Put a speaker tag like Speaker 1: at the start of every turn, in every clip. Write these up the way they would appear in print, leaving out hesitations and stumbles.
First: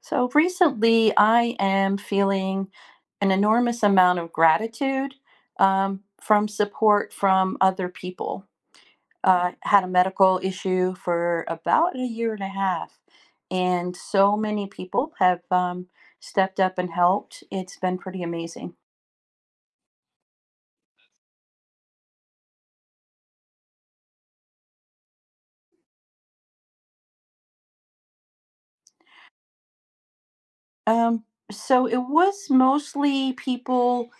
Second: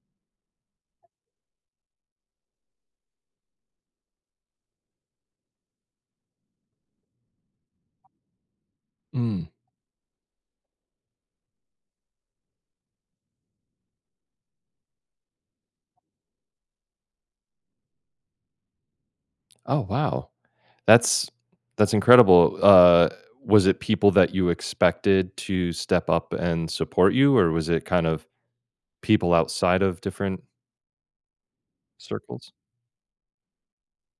Speaker 1: So recently, I am feeling an enormous amount of gratitude from support from other people.
Speaker 2: Mm.
Speaker 1: Had a medical issue for about a year and a half, and so many people have stepped up and helped. It's been pretty amazing.
Speaker 2: Oh, wow. That's incredible. Was it people that you expected to step up and support you, or was it kind of people outside of different
Speaker 1: Um, so it was
Speaker 2: circles?
Speaker 1: mostly people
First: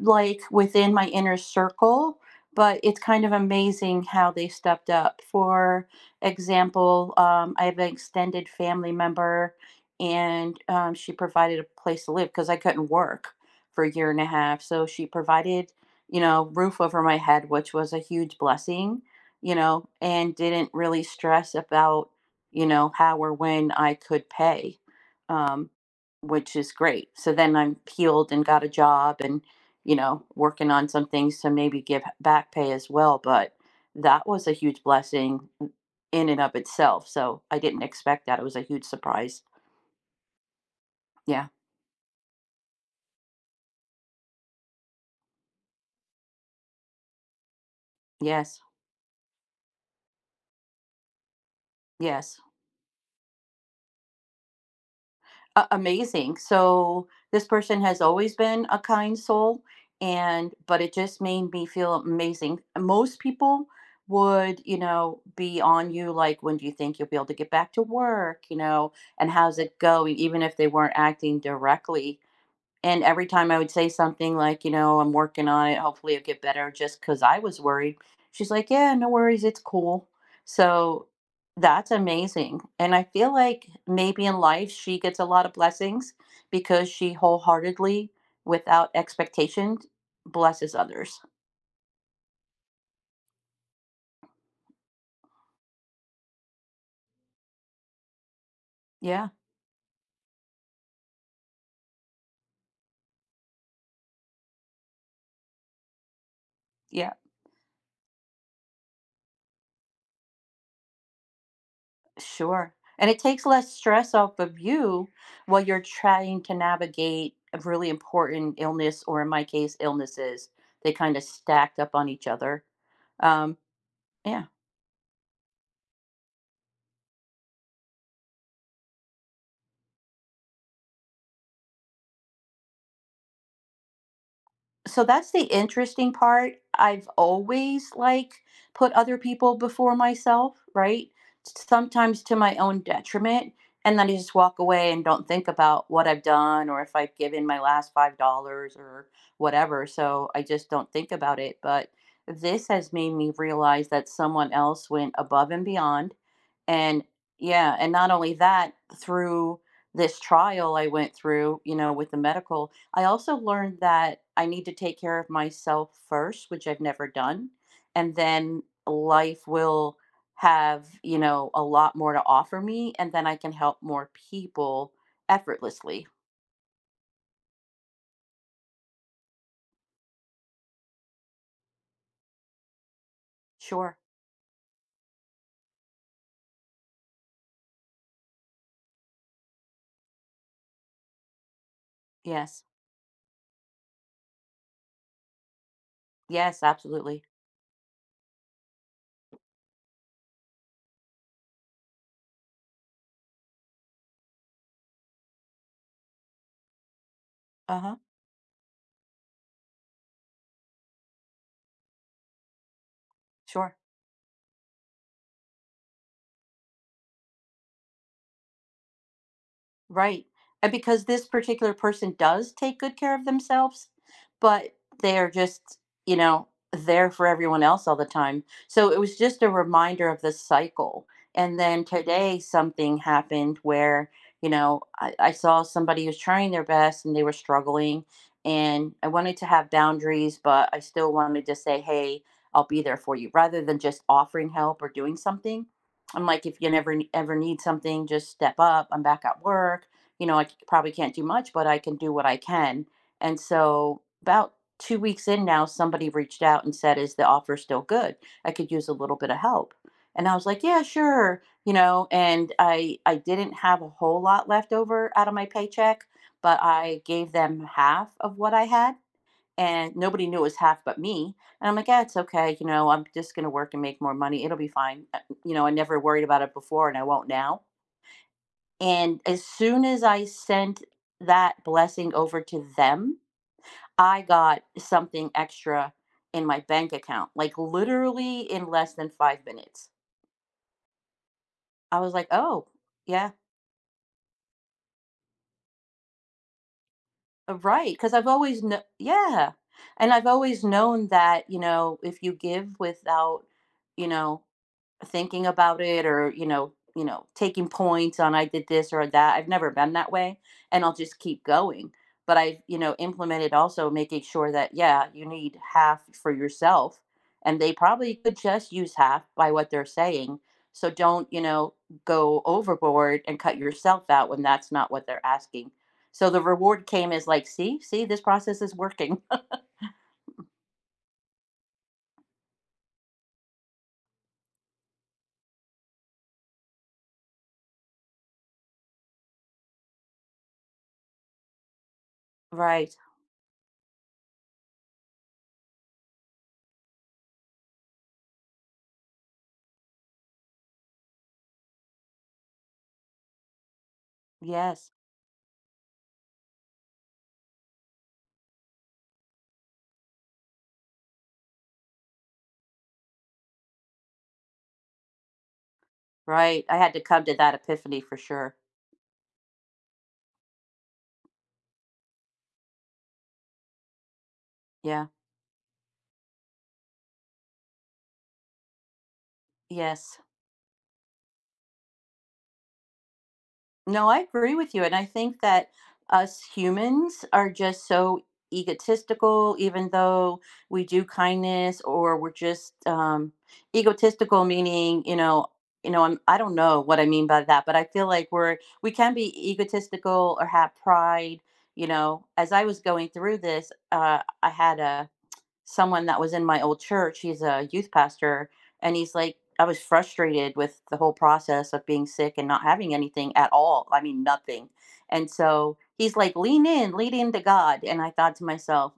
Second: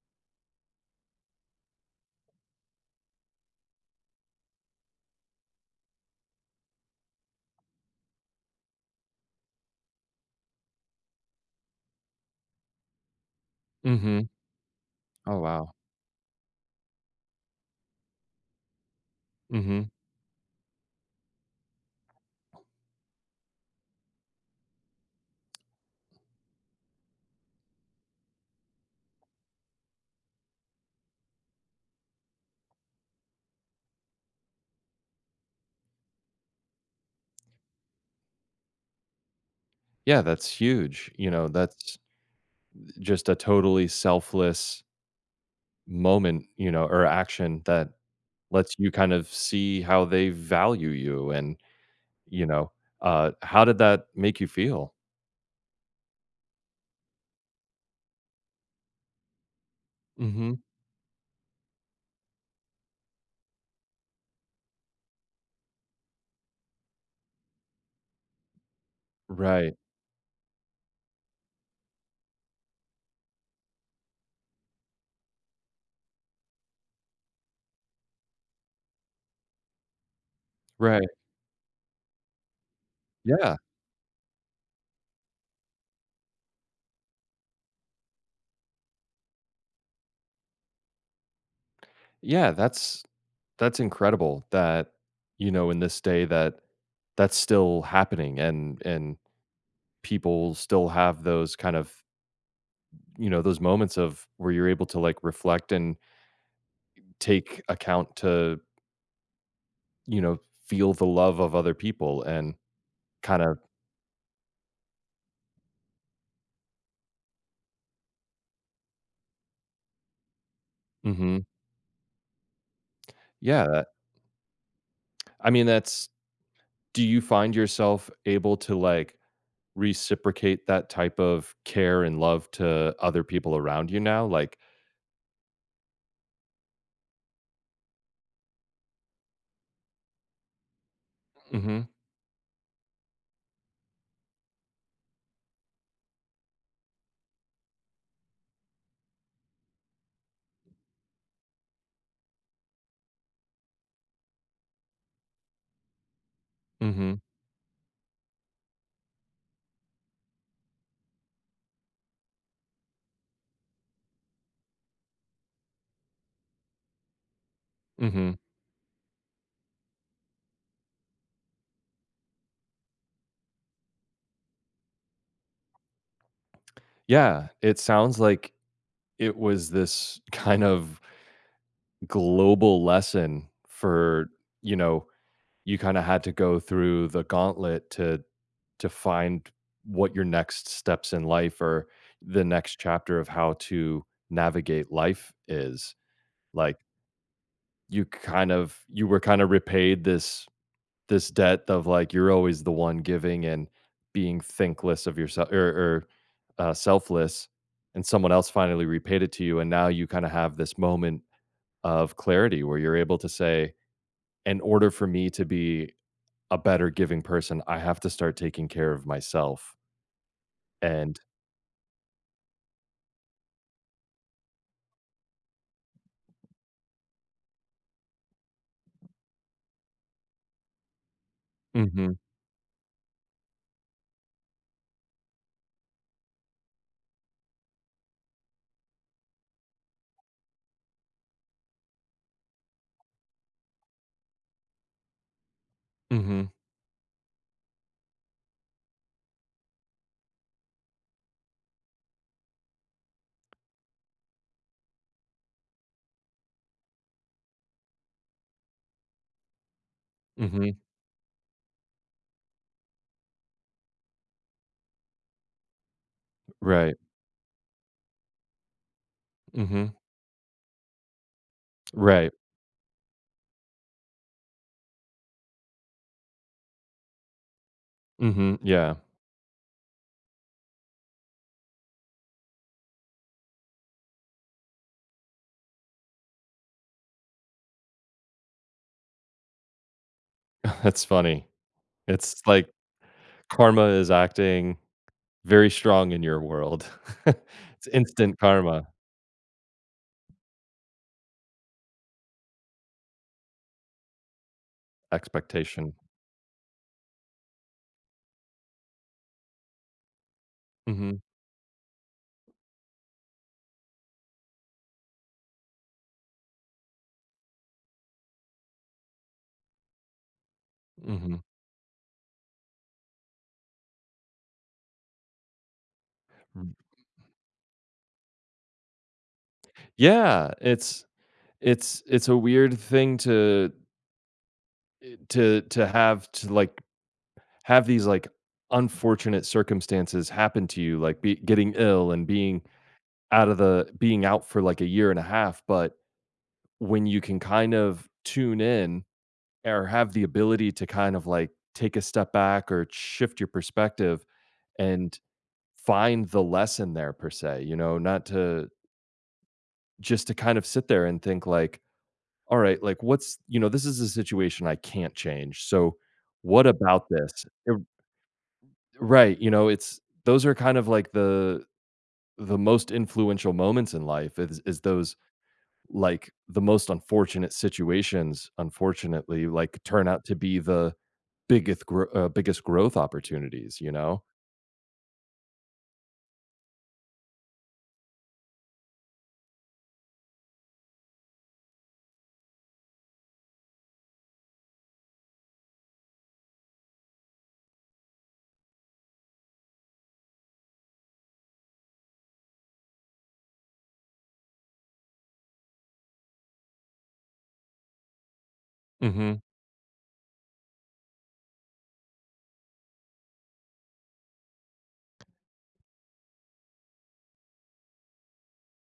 Speaker 1: like within my inner circle, but it's kind of amazing how they stepped up. For example, I have an extended family member, and she provided a place to live because I couldn't work for a year and a
Speaker 2: Mhm.
Speaker 1: half. So she
Speaker 2: Oh,
Speaker 1: provided,
Speaker 2: wow.
Speaker 1: roof over my head, which was a huge blessing,
Speaker 2: Mhm.
Speaker 1: and didn't really stress about, how or when I could pay. Um which is great. So then I'm healed and got a job and, working on some things to maybe give back pay as well. But that was a huge blessing in and of itself. So I didn't expect that. It was a huge surprise.
Speaker 2: Yeah, that's huge.
Speaker 1: Yeah.
Speaker 2: That's just a totally selfless moment, or action that
Speaker 1: Yes.
Speaker 2: lets you kind of see how they value you and,
Speaker 1: Yes.
Speaker 2: you know, how did that make you feel?
Speaker 1: Amazing. So this person has always been a kind soul, and
Speaker 2: Mhm.
Speaker 1: but it just made me feel amazing. Most people would, be on you, like, when do you think you'll be able to get back to work, and how's
Speaker 2: Right.
Speaker 1: it going, even if they weren't acting directly. And every time I would say something like, I'm working on it, hopefully it'll get better, just because I was worried, she's like, yeah, no worries, it's cool. So
Speaker 2: Right.
Speaker 1: that's amazing. And I feel
Speaker 2: Yeah.
Speaker 1: like maybe in life she gets a lot of blessings because she wholeheartedly, without expectation, blesses others.
Speaker 2: Yeah, that's incredible that, in this day that that's still happening, and
Speaker 1: Yeah.
Speaker 2: people still have those kind of, those moments of where you're able to like reflect and
Speaker 1: Yeah.
Speaker 2: take account to, you know, feel the love of other people and
Speaker 1: Sure. And it
Speaker 2: kind
Speaker 1: takes
Speaker 2: of.
Speaker 1: less stress off of you while you're trying to navigate a really important illness, or in my case, illnesses. They kind of
Speaker 2: Mhm.
Speaker 1: stacked up on each other. Um,
Speaker 2: Yeah,
Speaker 1: yeah.
Speaker 2: I mean that's do you find yourself able to like reciprocate that type of care and love to other people around you now, like.
Speaker 1: So that's the interesting part. I've always, like, put other people before myself, right?
Speaker 2: Mhm.
Speaker 1: Sometimes to my own detriment. And then I just walk away and don't think about what I've done or if I've given my last $5 or whatever. So I just don't think about it. But this has made me realize that someone else went above and beyond. And
Speaker 2: Mhm.
Speaker 1: yeah, and not only that, through this trial I went through, with the medical, I also learned that I need to take care of myself first, which I've never done, and
Speaker 2: Mhm.
Speaker 1: then life will have, a lot more to offer me, and then I can help more people effortlessly.
Speaker 2: Yeah, it sounds like it was this kind of global lesson
Speaker 1: Sure.
Speaker 2: for, you know, you kinda had to go through the gauntlet to find what your next steps in life or the
Speaker 1: Yes.
Speaker 2: next chapter of how to navigate life is.
Speaker 1: Yes,
Speaker 2: Like,
Speaker 1: absolutely.
Speaker 2: you were kinda repaid this debt of like you're always the one giving and being thinkless of yourself or, selfless,
Speaker 1: Uh-huh.
Speaker 2: and someone else finally repaid it to you and now you kind of have this moment of clarity where you're able to say
Speaker 1: Sure.
Speaker 2: in order for me to be a better giving person I have to start taking care of myself.
Speaker 1: Right. And because
Speaker 2: And
Speaker 1: this particular person does take good care of themselves, but they are just, there for everyone else all the time. So it was just a reminder of the cycle. And then
Speaker 2: mm hmm,
Speaker 1: today something happened where, I saw somebody who's trying their best and they were struggling. And I wanted to have boundaries, but I still wanted to say, hey, I'll be there for you rather than just offering help or doing something.
Speaker 2: mm
Speaker 1: I'm
Speaker 2: hmm,
Speaker 1: like, if you never ever need something, just step up. I'm back at work. You know, I probably can't do much, but I can do what I can. And so, about 2 weeks in now, somebody reached out and said, "Is the offer still good? I could use a little bit of help." And I was
Speaker 2: mm
Speaker 1: like,
Speaker 2: hmm,
Speaker 1: "Yeah, sure." You know, and I didn't have a whole lot left over out of my paycheck, but
Speaker 2: right,
Speaker 1: I gave them half of what I had,
Speaker 2: mm hmm,
Speaker 1: and nobody knew it was half but me. And I'm like, yeah, it's
Speaker 2: right,
Speaker 1: okay. You know, I'm just going to work and make more money. It'll be fine. You know, I never worried about it before and I won't now.
Speaker 2: mm hmm, yeah.
Speaker 1: And as soon as I sent that blessing over to them, I got something extra in my bank account, like literally in less than 5 minutes.
Speaker 2: That's funny.
Speaker 1: I was like,
Speaker 2: It's
Speaker 1: oh,
Speaker 2: like
Speaker 1: yeah,
Speaker 2: karma is acting. Very strong in your world. It's
Speaker 1: right. Because I've
Speaker 2: instant
Speaker 1: always,
Speaker 2: karma.
Speaker 1: yeah. And I've always known that, if you give without, you know, thinking about
Speaker 2: Expectation.
Speaker 1: it, or taking points on, I did this or that, I've never been that way, and I'll just
Speaker 2: Mhm,
Speaker 1: keep going. But I've, implemented, also making sure that, yeah, you need half for yourself, and they probably could just use half by what they're saying. So don't,
Speaker 2: mhm.
Speaker 1: go overboard and cut yourself out when that's not what they're asking. So the
Speaker 2: Mm.
Speaker 1: reward came as, like, see, this process is working.
Speaker 2: Yeah, it's a weird thing to have to, like, have these, like, unfortunate circumstances happen to you, like, be getting ill and being
Speaker 1: Right.
Speaker 2: out of the being out for, like, a year and a half, but when you can kind of tune in or have the ability to kind of, like, take a step back or shift your perspective
Speaker 1: Yes.
Speaker 2: and find the lesson there per se, not to just to kind of sit there and think like, all right, like this is a situation I can't change. So
Speaker 1: Right.
Speaker 2: what
Speaker 1: I had to
Speaker 2: about
Speaker 1: come to
Speaker 2: this?
Speaker 1: that epiphany for sure.
Speaker 2: Right. you know, it's Those are kind of like the most influential moments in life is
Speaker 1: Yeah.
Speaker 2: those, like the most unfortunate situations unfortunately like turn
Speaker 1: Yes.
Speaker 2: out to be the biggest biggest growth opportunities, you
Speaker 1: No, I
Speaker 2: know.
Speaker 1: agree with you. And I think that us humans are just so egotistical, even though we do kindness or we're just egotistical, meaning, you know, I don't know what I mean by that, but I feel like we're, we can be egotistical or have pride. You know, as I was going through this, I had someone that was in my old church. He's a youth pastor. And he's like,
Speaker 2: Mhm.
Speaker 1: I was frustrated with the whole process of being sick and not having anything at all. I mean, nothing. And so he's like, lean into God. And I thought to myself,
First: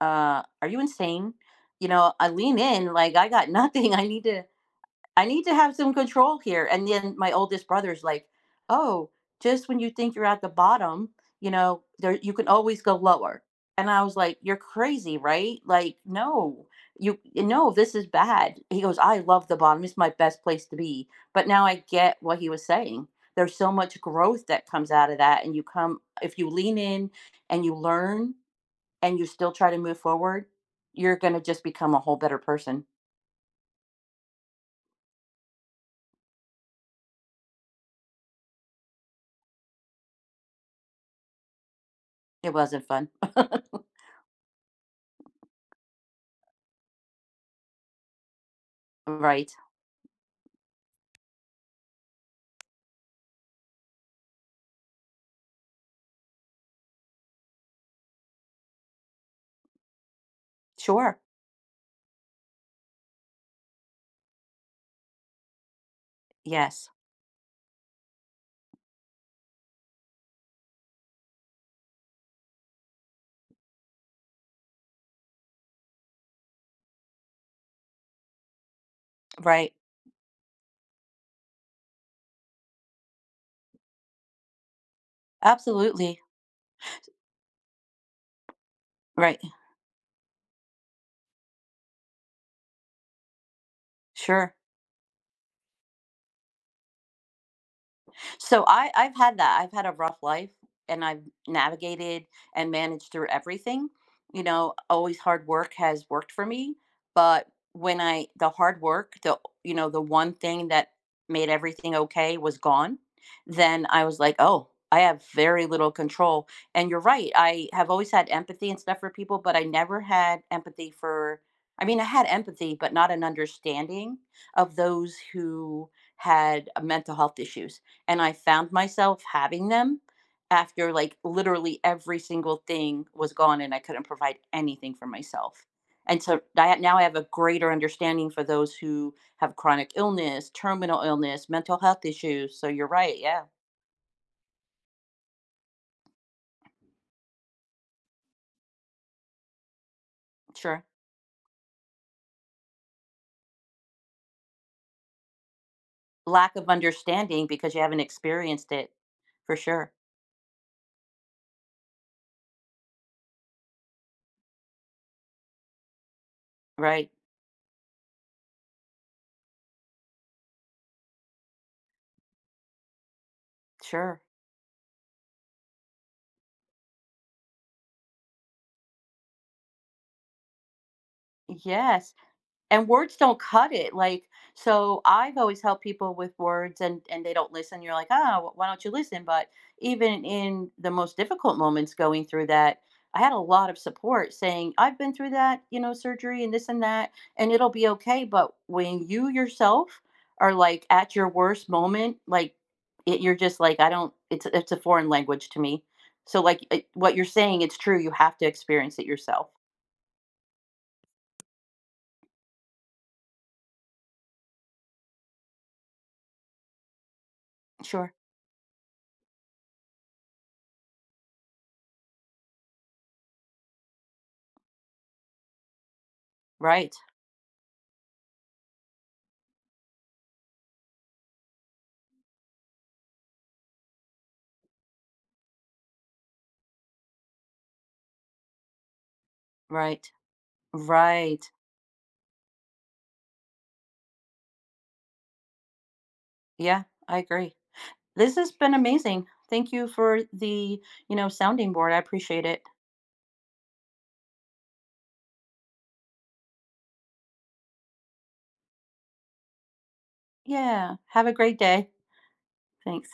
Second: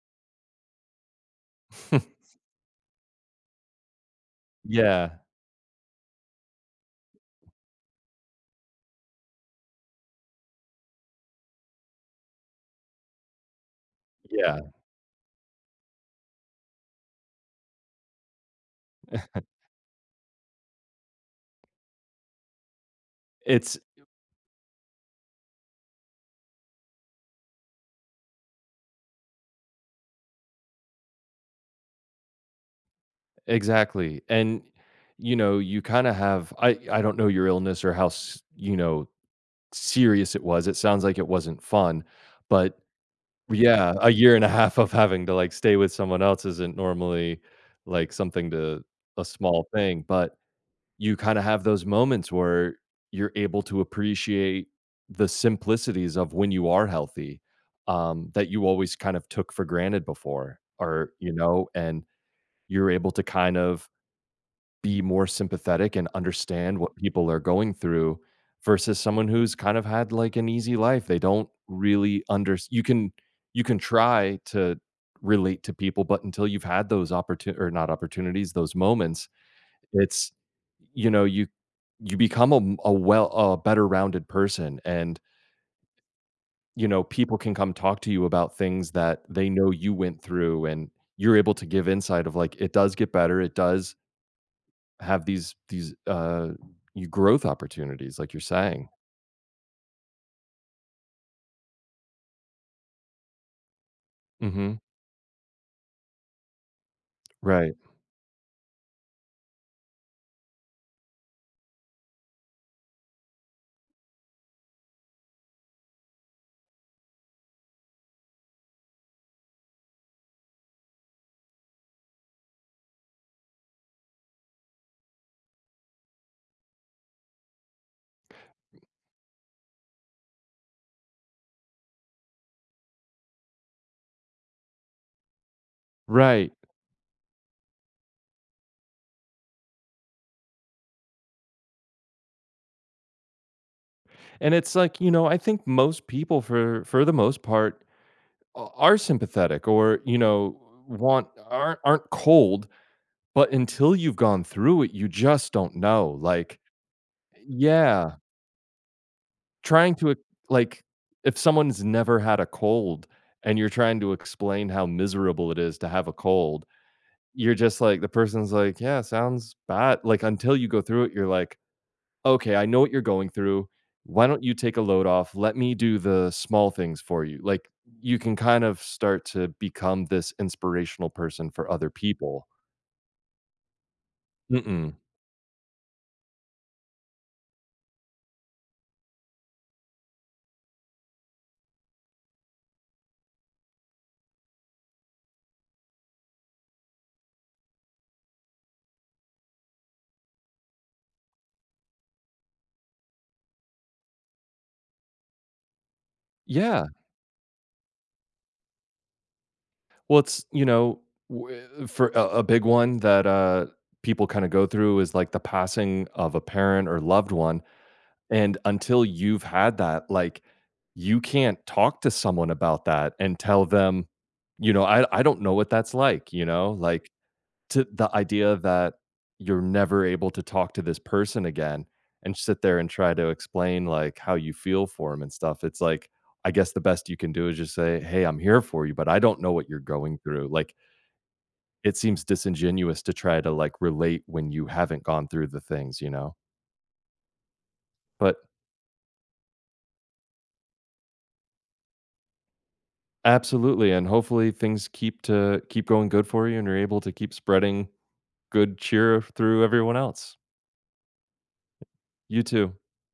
Speaker 1: are you insane? You know, I lean in, like, I got nothing. I need to.
Speaker 2: Yeah.
Speaker 1: I need to have some control here. And then my oldest brother's like, oh, just when you think you're at the bottom, there, you can always go lower. And I was like, you're
Speaker 2: Yeah.
Speaker 1: crazy, right? Like, no, you no, this is bad. He goes, I love the bottom. It's my best place to be. But now I get what he was saying. There's so
Speaker 2: It's
Speaker 1: much growth that comes out of that. And you come, if you lean in and you learn and you still try to move forward, you're gonna just become a whole better person.
Speaker 2: Exactly, and, you kinda have— I don't know your illness or how serious it was. It sounds like it wasn't fun,
Speaker 1: It
Speaker 2: but
Speaker 1: wasn't fun.
Speaker 2: yeah, a year and a half of having to, like, stay with someone else isn't normally, like, something to— a
Speaker 1: Right.
Speaker 2: small thing, but you kinda have those moments where you're able to appreciate the simplicities of when you are healthy, that you always kind of took for granted before or,
Speaker 1: Sure.
Speaker 2: you know, and you're able to kind of be more sympathetic and understand
Speaker 1: Yes,
Speaker 2: what people are going through versus someone who's kind of had like an easy life. They don't really. Under you can you can try to relate to people, but until you've had those opportun or not opportunities, those moments,
Speaker 1: right.
Speaker 2: it's you know, you you become a m a well a better rounded person and,
Speaker 1: Absolutely,
Speaker 2: you know, people can come talk to you about things that
Speaker 1: right.
Speaker 2: they know you went through and you're able to give insight of like, "It does get better. It does
Speaker 1: Sure.
Speaker 2: have these, you growth opportunities, like you're
Speaker 1: So
Speaker 2: saying."
Speaker 1: I, I've had that. I've had a rough life, and I've navigated and managed through everything. You know,
Speaker 2: Mhm.
Speaker 1: always hard work has worked for me. But
Speaker 2: Right.
Speaker 1: the hard work, the one thing that made everything okay was gone, then I was like, oh, I have very little control. And you're right. I have always had empathy and stuff for people, but I never had empathy for, I mean, I had empathy but not an understanding of those who had mental health issues, and I found myself having them after, like, literally every single thing was gone and I couldn't provide anything for myself. And so
Speaker 2: Right.
Speaker 1: I, now I have a greater understanding for those who have chronic illness, terminal illness, mental health issues. So you're right. Yeah,
Speaker 2: And it's like, I think most people for the most part a are sympathetic or, you know,
Speaker 1: sure.
Speaker 2: want aren't cold, but until you've gone through it, you just don't know.
Speaker 1: Lack
Speaker 2: Like,
Speaker 1: of understanding because you haven't
Speaker 2: yeah,
Speaker 1: experienced it for sure.
Speaker 2: trying to ex like, if someone's never had a cold and you're trying to explain how miserable it is to have a cold,
Speaker 1: Right.
Speaker 2: you're just like the person's like, "Yeah, sounds bad." Like, until you go through it, you're like, "Okay, I know what you're going through.
Speaker 1: Sure.
Speaker 2: Why don't you take a load off? Let me do the small things for you." Like, you can kind of start to become this inspirational person for other
Speaker 1: Yes.
Speaker 2: people.
Speaker 1: And words don't cut it. Like,
Speaker 2: Mm-mm.
Speaker 1: so I've always helped people with words, and they don't listen. You're like, oh, why don't you listen? But even in the most difficult moments going through that, I had a lot of support saying I've been through that, you know, surgery and this and that, and it'll be okay. But when you yourself are, like, at your worst moment, like it, you're just like, I don't it's a foreign language to me. So, like,
Speaker 2: Yeah.
Speaker 1: what you're saying, it's true. You have to experience it yourself.
Speaker 2: Well, w for a big one that, people kinda go through is, like, the passing of a parent or loved one.
Speaker 1: Sure.
Speaker 2: And until you've had that, like, you can't talk to someone about that and tell them, I don't know what that's like,
Speaker 1: Right.
Speaker 2: like to the idea that you're never able to talk to this person again and sit there and try to explain like how you feel for him and stuff. It's like, I guess the best you can do is just say, "Hey, I'm here for you, but I don't know what you're
Speaker 1: Right.
Speaker 2: going through." Like,
Speaker 1: Right.
Speaker 2: it seems disingenuous to try to like relate when you haven't gone through the things, you know?
Speaker 1: Yeah, I agree. This
Speaker 2: But
Speaker 1: has been amazing. Thank you for the, sounding board. I appreciate it.
Speaker 2: Absolutely, and hopefully things keep to keep going good for you and you're able to keep spreading good cheer through everyone else.
Speaker 1: Yeah. Have a great day.
Speaker 2: You too.
Speaker 1: Thanks.